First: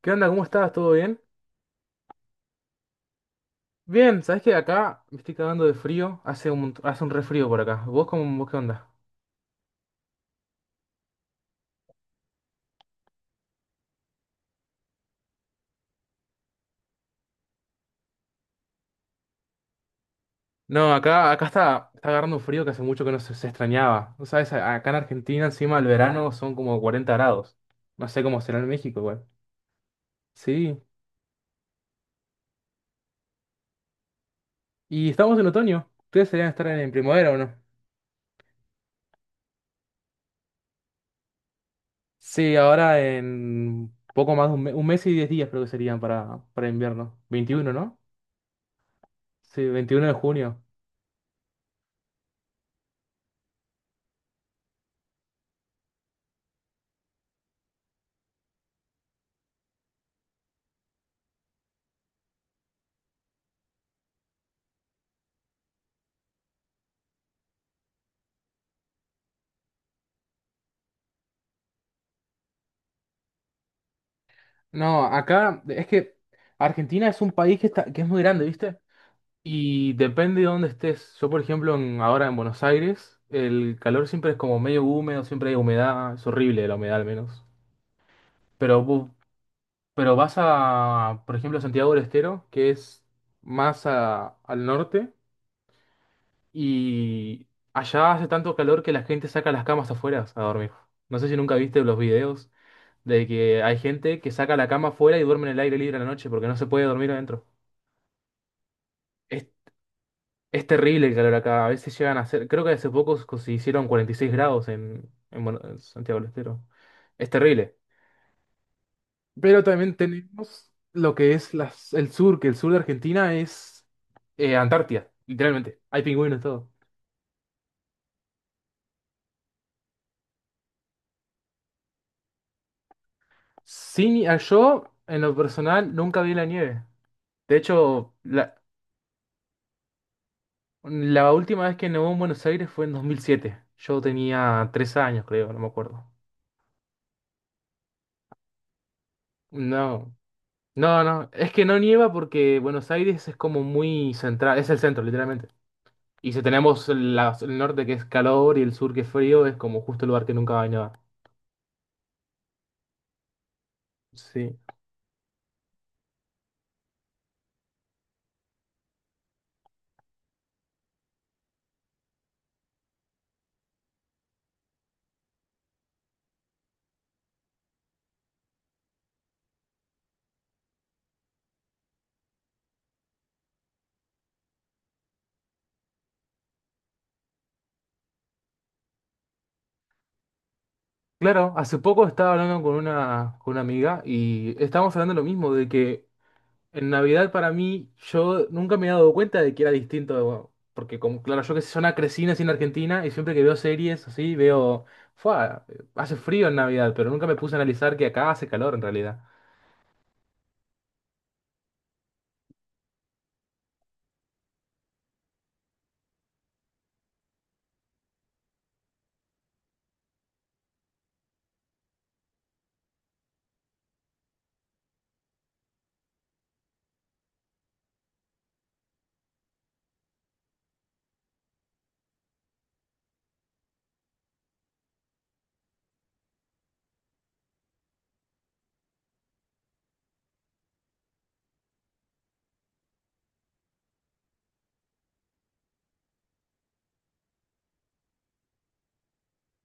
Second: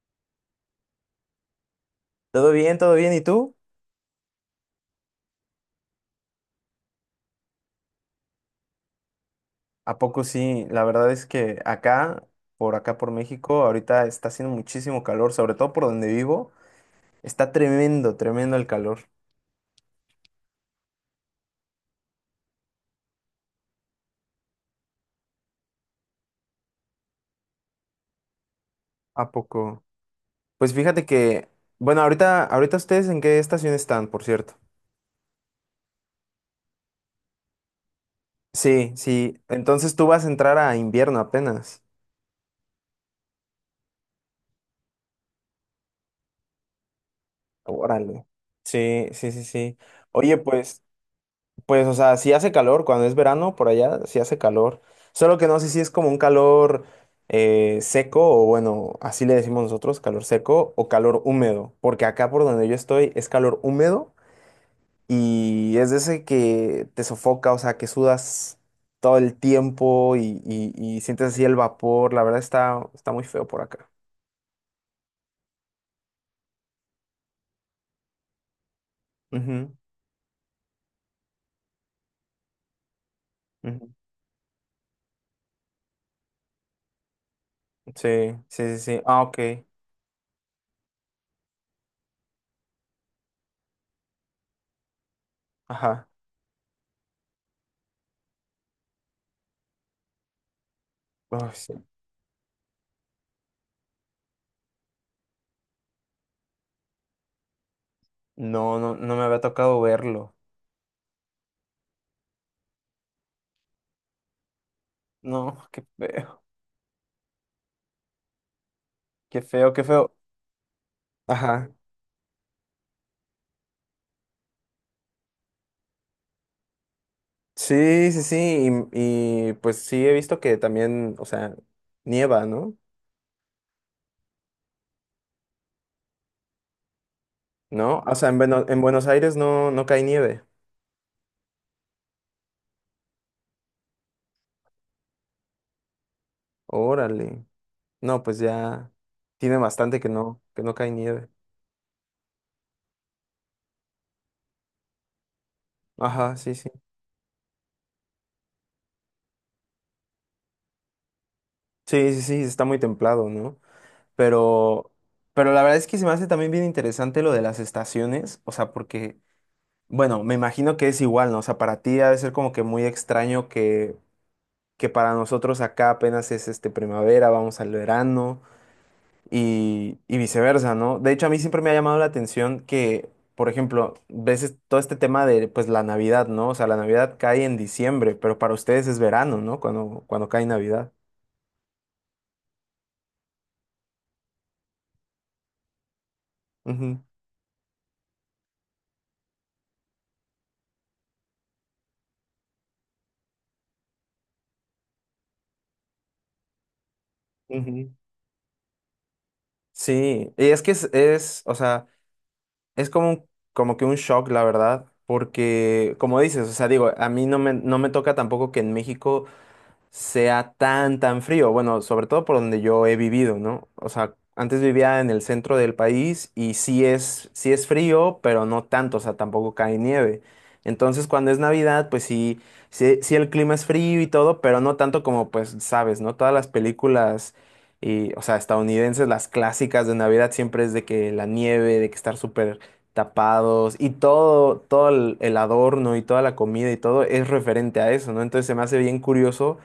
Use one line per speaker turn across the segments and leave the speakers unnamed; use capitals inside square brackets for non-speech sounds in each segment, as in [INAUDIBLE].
¿Qué onda? ¿Cómo estás? ¿Todo bien?
Todo bien, todo bien. ¿Y tú?
Bien, ¿sabés que acá me estoy cagando de frío? Hace un refrío por acá. ¿Vos qué onda?
¿A poco sí? La verdad es que acá, por acá por México, ahorita está haciendo muchísimo calor, sobre todo por donde vivo. Está tremendo, tremendo el calor.
No, acá está agarrando un frío que hace mucho que no se extrañaba. ¿No sabes? Acá en Argentina encima el verano son como 40 grados. No sé cómo será en México igual.
¿A poco? Pues
Sí.
fíjate que, bueno, ahorita ustedes en qué estación están, por cierto.
Y estamos en otoño. ¿Ustedes deberían estar en primavera o no?
Sí, sí. Entonces tú vas a entrar a invierno apenas.
Sí, ahora en poco más de un mes y 10 días creo que serían para invierno. 21, ¿no?
Órale. Sí, sí, sí,
Sí,
sí.
Veintiuno de
Oye,
junio.
pues. Pues, o sea, sí hace calor cuando es verano por allá, sí hace calor. Solo que no sé si es como un calor seco o bueno, así le decimos nosotros, calor seco o calor húmedo. Porque acá por donde yo estoy es calor húmedo y es de ese que te sofoca, o sea, que sudas todo el tiempo y sientes así el vapor. La verdad está, está muy feo por acá.
No, acá es que Argentina es un país que es muy grande, ¿viste?
Ujú,
Y depende de dónde estés. Yo, por ejemplo, ahora en Buenos Aires, el
ujú.
calor siempre es como medio húmedo, siempre hay humedad, es horrible la humedad al menos.
Sí, sí,
Pero,
sí, sí.
vo-
Ah, ok.
pero vas a, por ejemplo, Santiago del Estero, que es más al norte,
Ajá.
y allá hace tanto calor que la gente saca las camas afuera a dormir. No sé si
Ay,
nunca
sí.
viste los videos de que hay gente que saca la cama afuera y duerme en el aire libre a la noche porque no se puede dormir adentro.
No, no, no me había
Es,
tocado verlo.
es terrible el calor acá. A veces llegan a ser, creo que hace poco se hicieron 46 grados en, en, Buenos-
No,
en
qué
Santiago del
feo.
Estero. Es terrible.
Qué
Pero
feo, qué
también
feo.
tenemos lo que es
Ajá.
el sur, que el sur de Argentina es Antártida, literalmente. Hay pingüinos y todo.
Sí, sí, sí. Y, pues sí he visto que también, o sea, nieva, ¿no?
Sí, yo, en lo personal, nunca vi la nieve. De
¿No? O
hecho,
sea, Ajá. en,
la,
Beno- en Buenos Aires no, no cae nieve.
la última vez que nevó en Buenos Aires fue en 2007. Yo tenía 3 años, creo, no me acuerdo.
Órale. No, pues ya tiene bastante
No.
que no cae
No,
nieve.
no, es que no nieva porque Buenos Aires es como muy central, es el centro, literalmente. Y
Ajá,
si
sí, sí.
tenemos el norte que es calor y el sur que es frío, es como justo el lugar que nunca va a nevar.
Sí, sí, sí, está muy templado, ¿no?
Sí.
Pero, pero la verdad es que se me hace también bien interesante lo de las estaciones. O sea, porque, bueno, me imagino que es igual, ¿no? O sea, para ti ha de ser como que muy extraño que para nosotros acá apenas es este primavera, vamos al verano y viceversa, ¿no? De hecho, a mí siempre me ha llamado la atención que, por ejemplo, veces todo este tema de pues la Navidad, ¿no? O sea, la Navidad cae en diciembre, pero para ustedes es verano, ¿no? Cuando, cuando cae Navidad.
Claro, hace poco estaba hablando con una amiga y estábamos hablando lo mismo, de que en
Ujú,
Navidad para mí yo nunca me he dado cuenta de que era distinto, porque como, claro, yo que sé, yo na- crecí nací en Argentina y siempre que veo series así, veo, "Fua, hace frío en Navidad", pero nunca me puse a
ujú.
analizar que acá hace calor en realidad.
Sí, y es que es, o sea, es como un- como que un shock, la verdad, porque como dices, o sea, digo, a mí no me, no me toca tampoco que en México sea tan, tan frío. Bueno, sobre todo por donde yo he vivido, ¿no? O sea, antes vivía en el centro del país y sí es frío, pero no tanto, o sea, tampoco cae nieve. Entonces, cuando es Navidad, pues sí, sí, sí el clima es frío y todo, pero no tanto como, pues, sabes, ¿no? Todas las películas, y, o sea, estadounidenses, las clásicas de Navidad siempre es de que la nieve, de que estar súper tapados y todo, todo el adorno y toda la comida y todo es referente a eso, ¿no? Entonces se me hace bien curioso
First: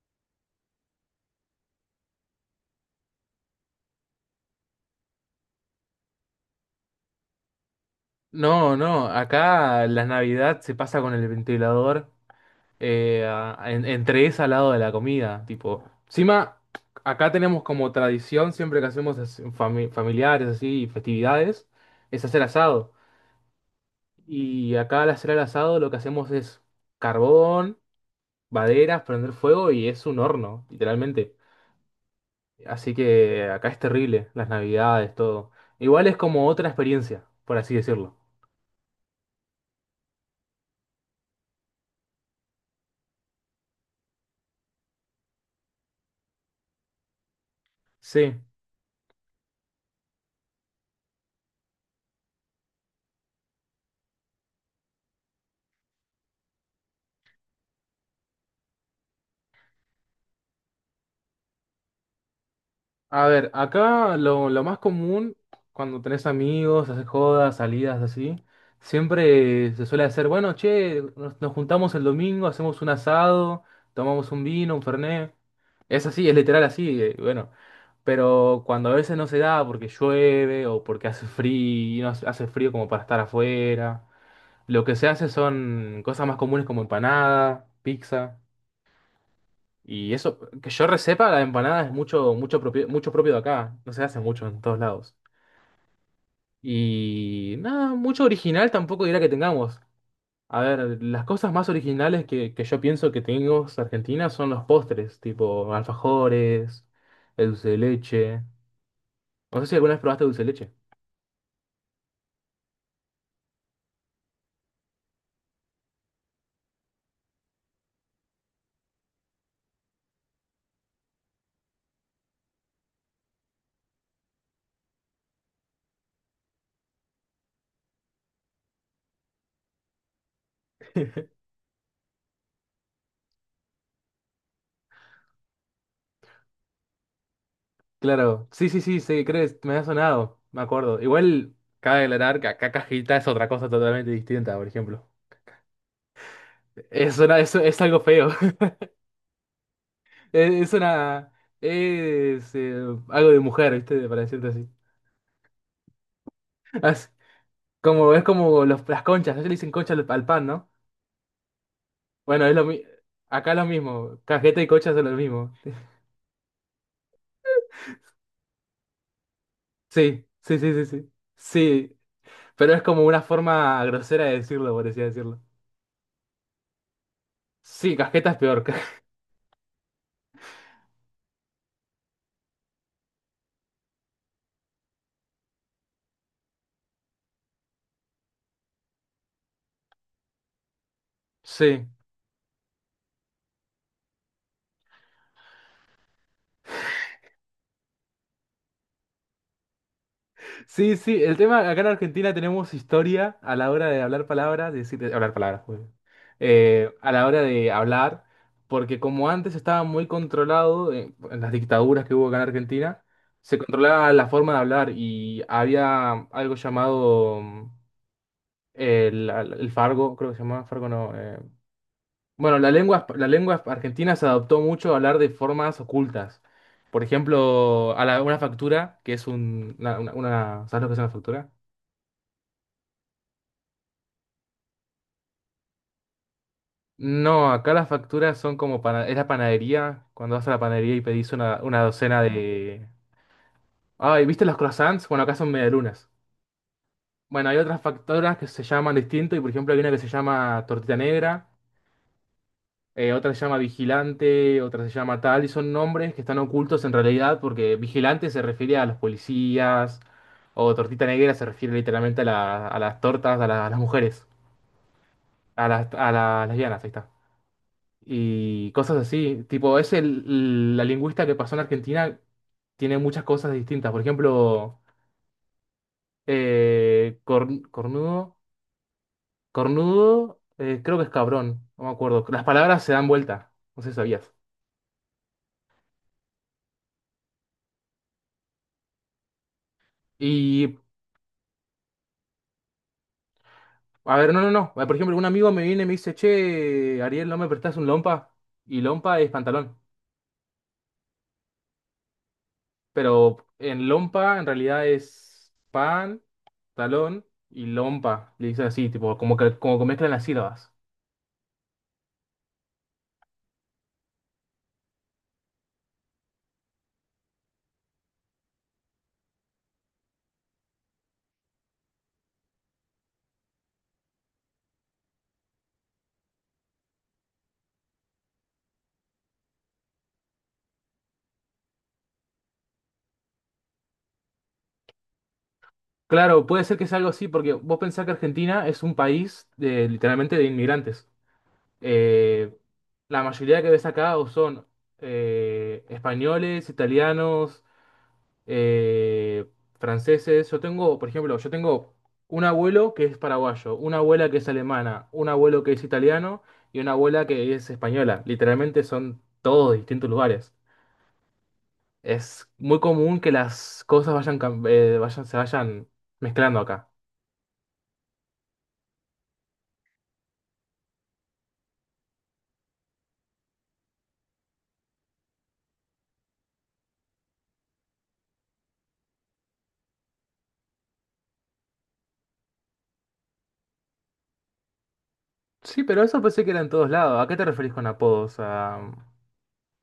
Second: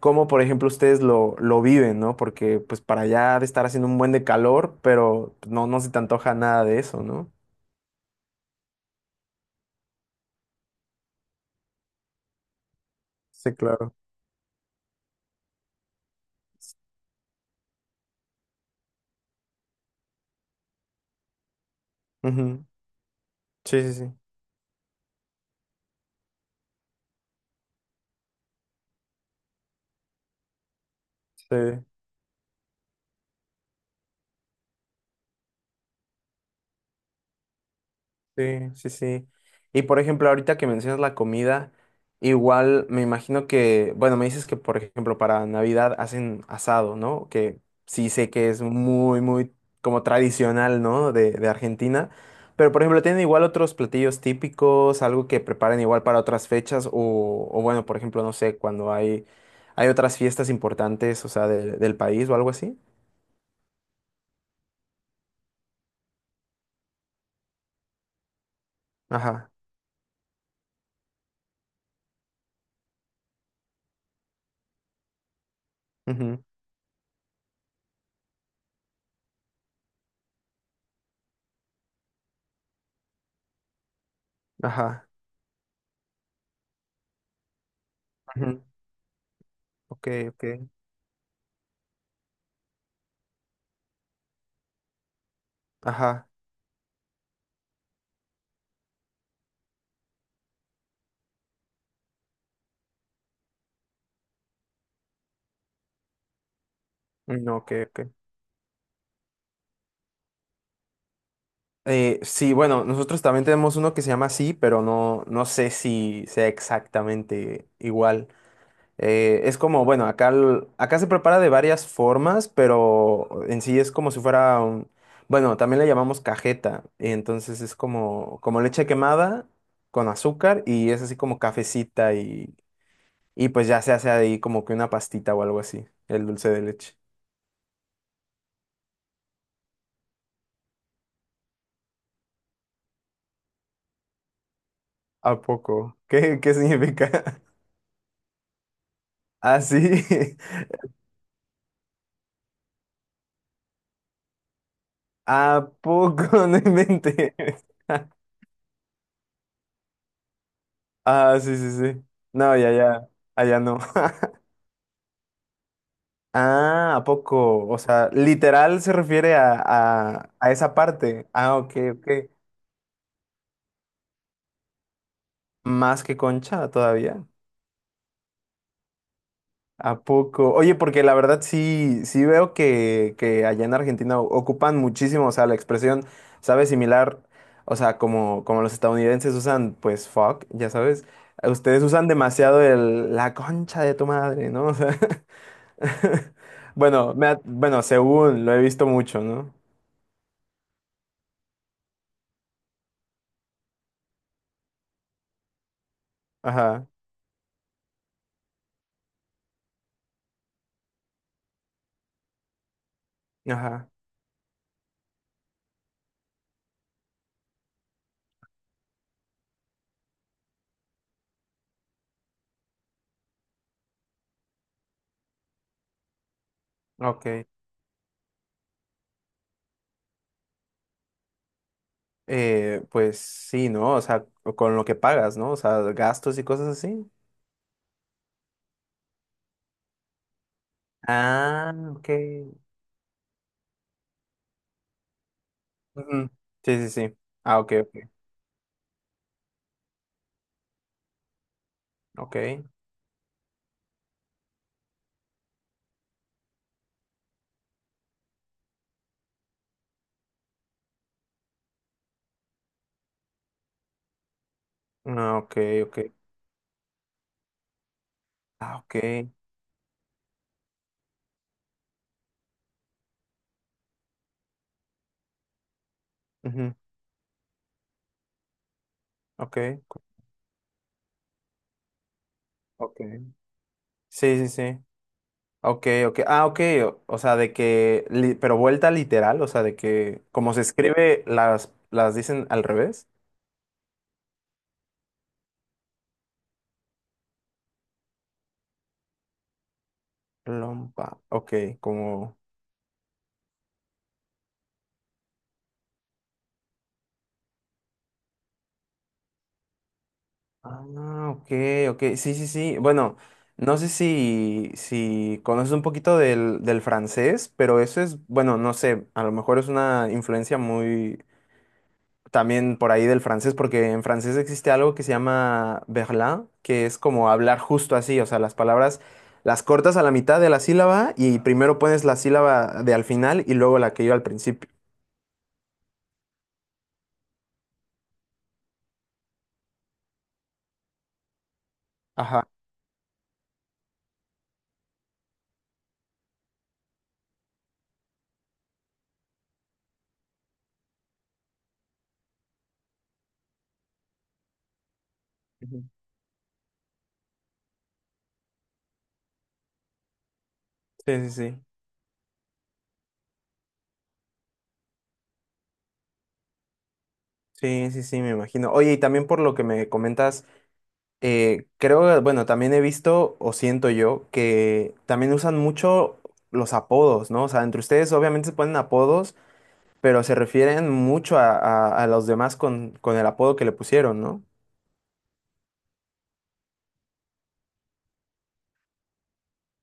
cómo, por ejemplo, ustedes lo viven, ¿no? Porque pues para allá ha de estar haciendo un buen de calor, pero pues, no, no se te antoja nada de eso, ¿no?
No, no, acá la Navidad se pasa con el ventilador, eh,
Sí,
a- en-
claro.
entre esa al lado de la comida, tipo. Encima, acá tenemos como tradición, siempre que hacemos familiares así, festividades, es hacer
Ujú.
asado.
Sí, sí, sí.
Y acá al hacer el asado lo que hacemos es carbón, maderas, prender fuego, y es un horno, literalmente.
Sí.
Así que acá es terrible, las Navidades, todo. Igual es como otra experiencia, por así decirlo.
Sí, sí, sí. Y por ejemplo, ahorita que mencionas la comida, igual me imagino que, bueno, me dices que por ejemplo para Navidad hacen asado, ¿no? Que sí sé
Sí.
que es muy, muy como tradicional, ¿no? De Argentina. Pero por ejemplo, ¿tienen igual otros platillos típicos, algo que preparen igual para otras fechas? O bueno, por ejemplo, no sé, cuando hay otras fiestas importantes, o sea, del país o algo así.
A ver, acá lo más común cuando tenés amigos, haces jodas, salidas así,
Ajá.
siempre se suele hacer, bueno, che, nos juntamos el domingo, hacemos un asado, tomamos un vino, un fernet. Es así, es
Ujú.
literal así, bueno. Pero cuando a veces no se da porque llueve o porque hace frío, hace frío como para estar afuera, lo que
Ajá.
se hace son cosas más comunes como empanada, pizza.
Ujú. Ok,
Y eso,
ok.
que yo resepa, la empanada es mucho, mucho propio de acá. No se hace mucho en todos lados.
Ajá.
Y nada, mucho original tampoco dirá que tengamos. A ver, las cosas más originales que yo pienso que tenemos Argentina son los postres, tipo alfajores, el
No,
dulce
ok,
de
ok.
leche. No sé si alguna vez probaste dulce de leche.
Sí, bueno, nosotros también tenemos uno que se llama así, pero no, no sé si sea exactamente igual. Es como, bueno, acá, acá se prepara de varias formas, pero en sí es como si fuera un, bueno, también le llamamos cajeta. Entonces es como, como leche quemada con azúcar y es así
[LAUGHS]
como cafecita y pues ya se hace ahí como que una pastita o algo así, el dulce de leche.
Claro, sí, sí, sí, sí, crees, me ha sonado, me acuerdo. Igual cabe aclarar que acá cajita es otra cosa totalmente distinta, por ejemplo.
¿A poco? ¿Qué, qué
Es,
significa?
una-
[LAUGHS]
es, es algo feo. [LAUGHS]
Ah, sí. [LAUGHS]
Es una. Es algo de mujer, ¿viste? Para decirte así.
¿A poco? [LAUGHS] No
[LAUGHS] Es
inventes. [LAUGHS]
es como las conchas. Ellos le dicen concha al pan, ¿no?
Ah, sí, sí, sí.
Bueno,
No, ya, ya.
Acá es
Allá
lo
no.
mismo.
[LAUGHS]
Cajeta y concha son lo mismo.
Ah, ¿a poco? O sea, literal se refiere
Sí,
a
sí, sí,
esa
sí, sí.
parte. Ah, ok,
Sí.
ok.
Pero es como una forma grosera de decirlo, por así decirlo.
Más que concha todavía.
Sí, cajeta es peor.
¿A poco? Oye, porque la verdad sí, sí veo que allá en Argentina ocupan muchísimo, o sea, la expresión, ¿sabes? Similar, o sea, como, como los estadounidenses usan, pues, fuck, ya sabes. Ustedes
[LAUGHS] Sí.
usan demasiado el, la concha de tu madre, ¿no? O sea. [LAUGHS] [LAUGHS] Bueno, según lo he visto mucho, ¿no?
Sí, sí, el tema, acá en Argentina tenemos historia a la hora de hablar palabras, de decir, de hablar palabras, joder.
Ajá,
A la hora de hablar, porque como antes estaba muy controlado, en las dictaduras que hubo acá en Argentina, se
ajá,
controlaba la forma de hablar y había algo llamado el fargo, creo que se llamaba fargo, no. Bueno, la lengua argentina se adoptó mucho a hablar de formas ocultas. Por
ok.
ejemplo, una factura, que es un, una- ¿sabes lo que es una factura?
Pues sí, ¿no? O sea, con lo que pagas, ¿no? O sea, gastos y cosas así.
No, acá las facturas son como para... Es la panadería, cuando vas a la panadería y pedís una,
Ah,
una
ok.
docena de... Ay, ¿viste los croissants? Bueno, acá son medialunas.
Ujú. Sí, sí, sí.
Bueno, hay
Ah, ok,
otras
ok,
facturas que se llaman distinto y por ejemplo hay una que se llama tortita negra,
ok.
otra se llama vigilante, otra se llama tal, y son nombres que están ocultos en realidad porque vigilante se refiere a los policías, o tortita negra se refiere literalmente a, a las tortas, a, a las mujeres,
Ah, ok,
a las,
ok.
a las lesbianas, ahí está. Y
Ah, ok.
cosas así. Tipo, es la lingüista que pasó en Argentina, tiene muchas cosas distintas. Por ejemplo,
Ujú.
cornudo,
Ok,
cornudo, creo que es cabrón, no me acuerdo. Las palabras se dan
ok.
vuelta, no sé si sabías.
Sí, sí, sí. Ok, ok. Ah, ok. O sea, de que, pero vuelta literal, o sea, de que como se
Y,
escribe, las dicen al revés.
a ver, no, no, no. Por ejemplo, un amigo me viene y me dice, che, Ariel, ¿no me prestás un lompa? Y lompa es pantalón.
Lompa. Ok, como...
Pero en lompa en realidad es pan, talón y lompa. Le dicen así, tipo, como que mezclan las sílabas.
Ah, ok, ok. Sí, sí, sí. Bueno, no sé si, si conoces un poquito del, del francés, pero eso es, bueno, no sé, a lo mejor es una influencia muy también por ahí del francés, porque en francés existe algo que se llama verlan, que es como hablar justo así, o sea, las palabras las cortas a la mitad de la sílaba y primero pones la sílaba de al final y luego la que iba al principio.
Claro, puede ser que sea algo así, porque vos pensás que Argentina es un país de, literalmente de inmigrantes.
Ajá.
Eh, la mayoría que ves acá o son españoles, italianos, eh, franceses. Yo tengo, por ejemplo, yo tengo un abuelo que es paraguayo, una abuela que es alemana, un abuelo que es
Ujú.
italiano y una abuela que es española. Literalmente son todos de distintos lugares.
Sí, sí, sí.
Es muy común que las cosas se vayan mezclando acá.
Sí, sí, sí, me imagino. Oye, y también por lo que me comentas, creo, bueno, también he visto o siento yo que también usan mucho los apodos, ¿no? O sea, entre ustedes obviamente se ponen apodos, pero se refieren mucho a, a los demás con el apodo que le pusieron, ¿no?
Sí, pero eso pensé que era en todos lados. ¿A qué te referís con apodos? A...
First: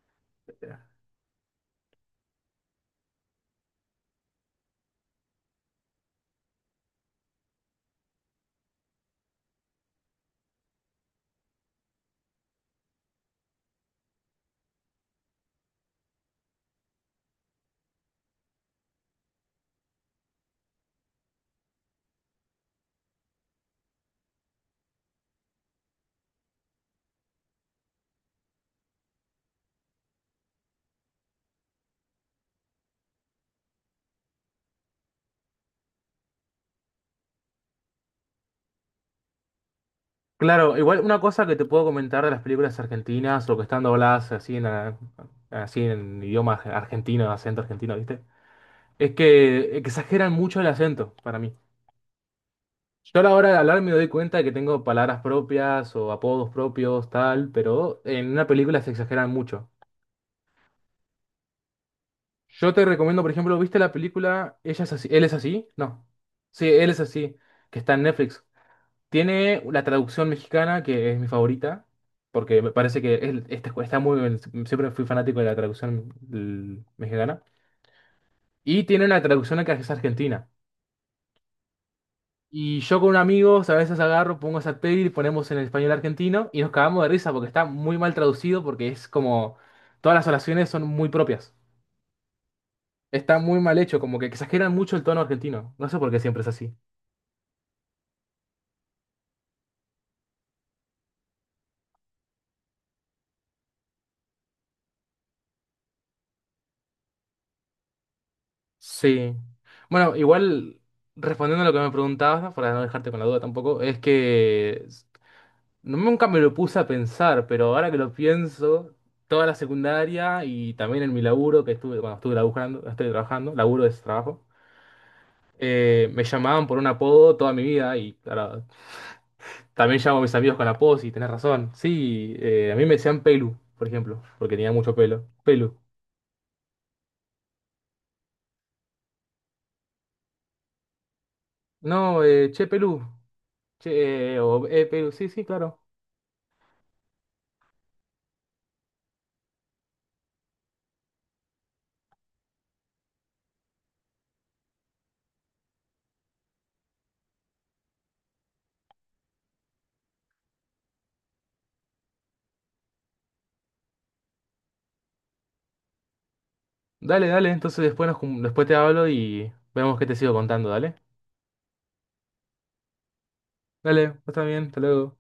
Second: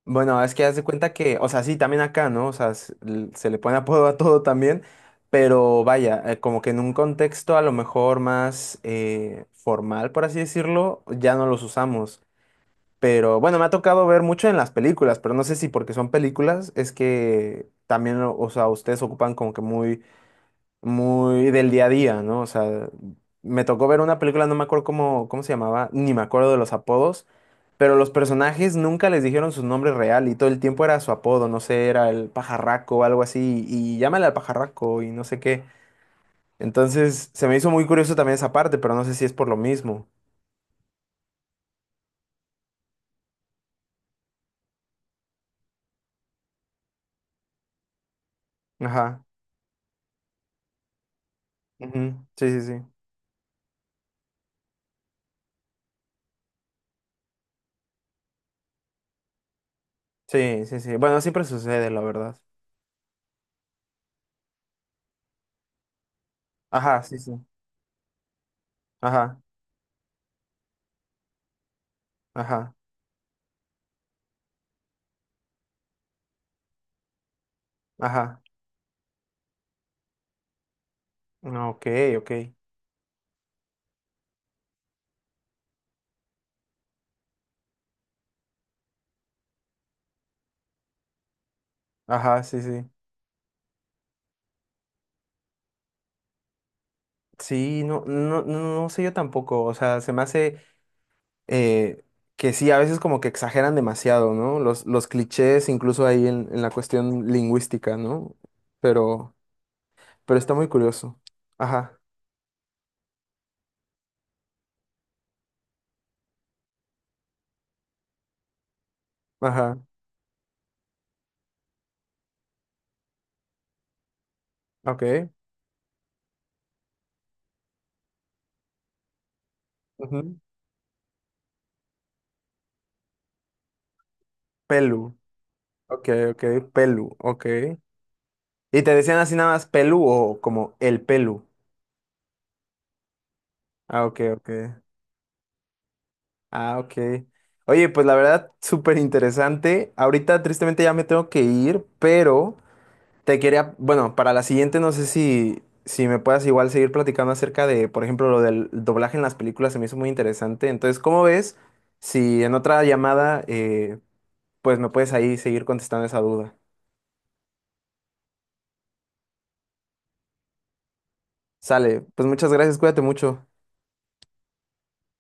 Bueno, es que haz de cuenta que, o sea, sí, también acá, ¿no? O sea, se le pone apodo a todo también, pero vaya, como que en un contexto a lo mejor más formal, por así decirlo, ya no los usamos. Pero bueno, me ha tocado ver mucho en las películas, pero no sé si porque son películas es que también, o sea, ustedes ocupan como que muy, muy del día a día, ¿no? O sea, me tocó ver una película, no me acuerdo cómo, cómo se llamaba, ni me acuerdo de los apodos, pero los personajes nunca les dijeron su nombre real y todo el tiempo era su apodo, no sé, era el pajarraco o algo así, y llámale al pajarraco y no sé qué. Entonces, se me hizo muy curioso también esa parte, pero no sé si es por lo mismo.
Claro, igual una cosa que te puedo comentar de las películas argentinas o que están dobladas así en idioma argentino, acento argentino, ¿viste? Es
Ajá.
que exageran mucho el acento para mí.
Ujú. Sí, sí, sí.
Yo a la hora de hablar me doy cuenta de que tengo palabras propias o apodos propios, tal, pero en una película se exageran mucho.
Sí, sí, sí. Bueno, siempre sucede, la verdad.
Yo te recomiendo, por ejemplo, ¿viste la película Ella es así? ¿Él es así? No. Sí, él es
Ajá, sí, sí.
así, que está en Netflix.
Ajá,
Tiene la traducción mexicana, que es mi favorita, porque me
ajá,
parece que está muy bien. Siempre fui fanático de la traducción mexicana.
ajá.
Y tiene una traducción que es argentina.
Ah, Ok, ok.
Y yo con amigos a veces agarro, pongo esa peli y ponemos en el español argentino y nos cagamos de risa porque está muy mal traducido, porque es como todas las oraciones son muy propias.
Ajá, sí, sí.
Está muy mal hecho, como que exageran mucho el tono argentino. No sé por qué siempre es así.
Sí, no, no, no, no sé yo tampoco. O sea, se me hace eh, que sí, a veces como que exageran demasiado, ¿no? Los clichés, incluso ahí en la cuestión lingüística, ¿no?
Sí.
Pero,
Bueno,
pero está muy
igual,
curioso.
respondiendo a lo que me
Ajá,
preguntabas, para no dejarte con la duda tampoco, es que nunca me lo puse a pensar, pero ahora que lo pienso, toda la
ajá,
secundaria y también en mi laburo, que estuve, cuando estuve laburando, estoy trabajando, laburo es trabajo,
ok.
me llamaban por un apodo toda mi vida y claro, también llamo a mis
Ujú.
amigos con apodos y tenés razón. Sí, a mí me decían Pelu, por ejemplo, porque tenía mucho
Pelu.
pelo. Pelu.
Ok, ok, pelu, ok. ¿Y te decían así nada más pelu o como el pelu?
No, che, Pelu.
Ah, ok,
Che,
ok.
o Pelu, sí, sí, claro.
Ah, ok. Oye, pues la verdad, súper interesante. Ahorita tristemente ya me tengo que ir, pero te quería, bueno, para la siguiente no sé si, si me puedas igual seguir platicando acerca de, por ejemplo, lo del doblaje en las películas, se me hizo muy interesante. Entonces, ¿cómo ves si en otra llamada, pues me puedes ahí seguir contestando esa duda?
Dale, dale, entonces después te hablo y vemos qué te sigo contando, dale.
Sale, pues muchas gracias, cuídate mucho.
Dale, está bien, hasta luego.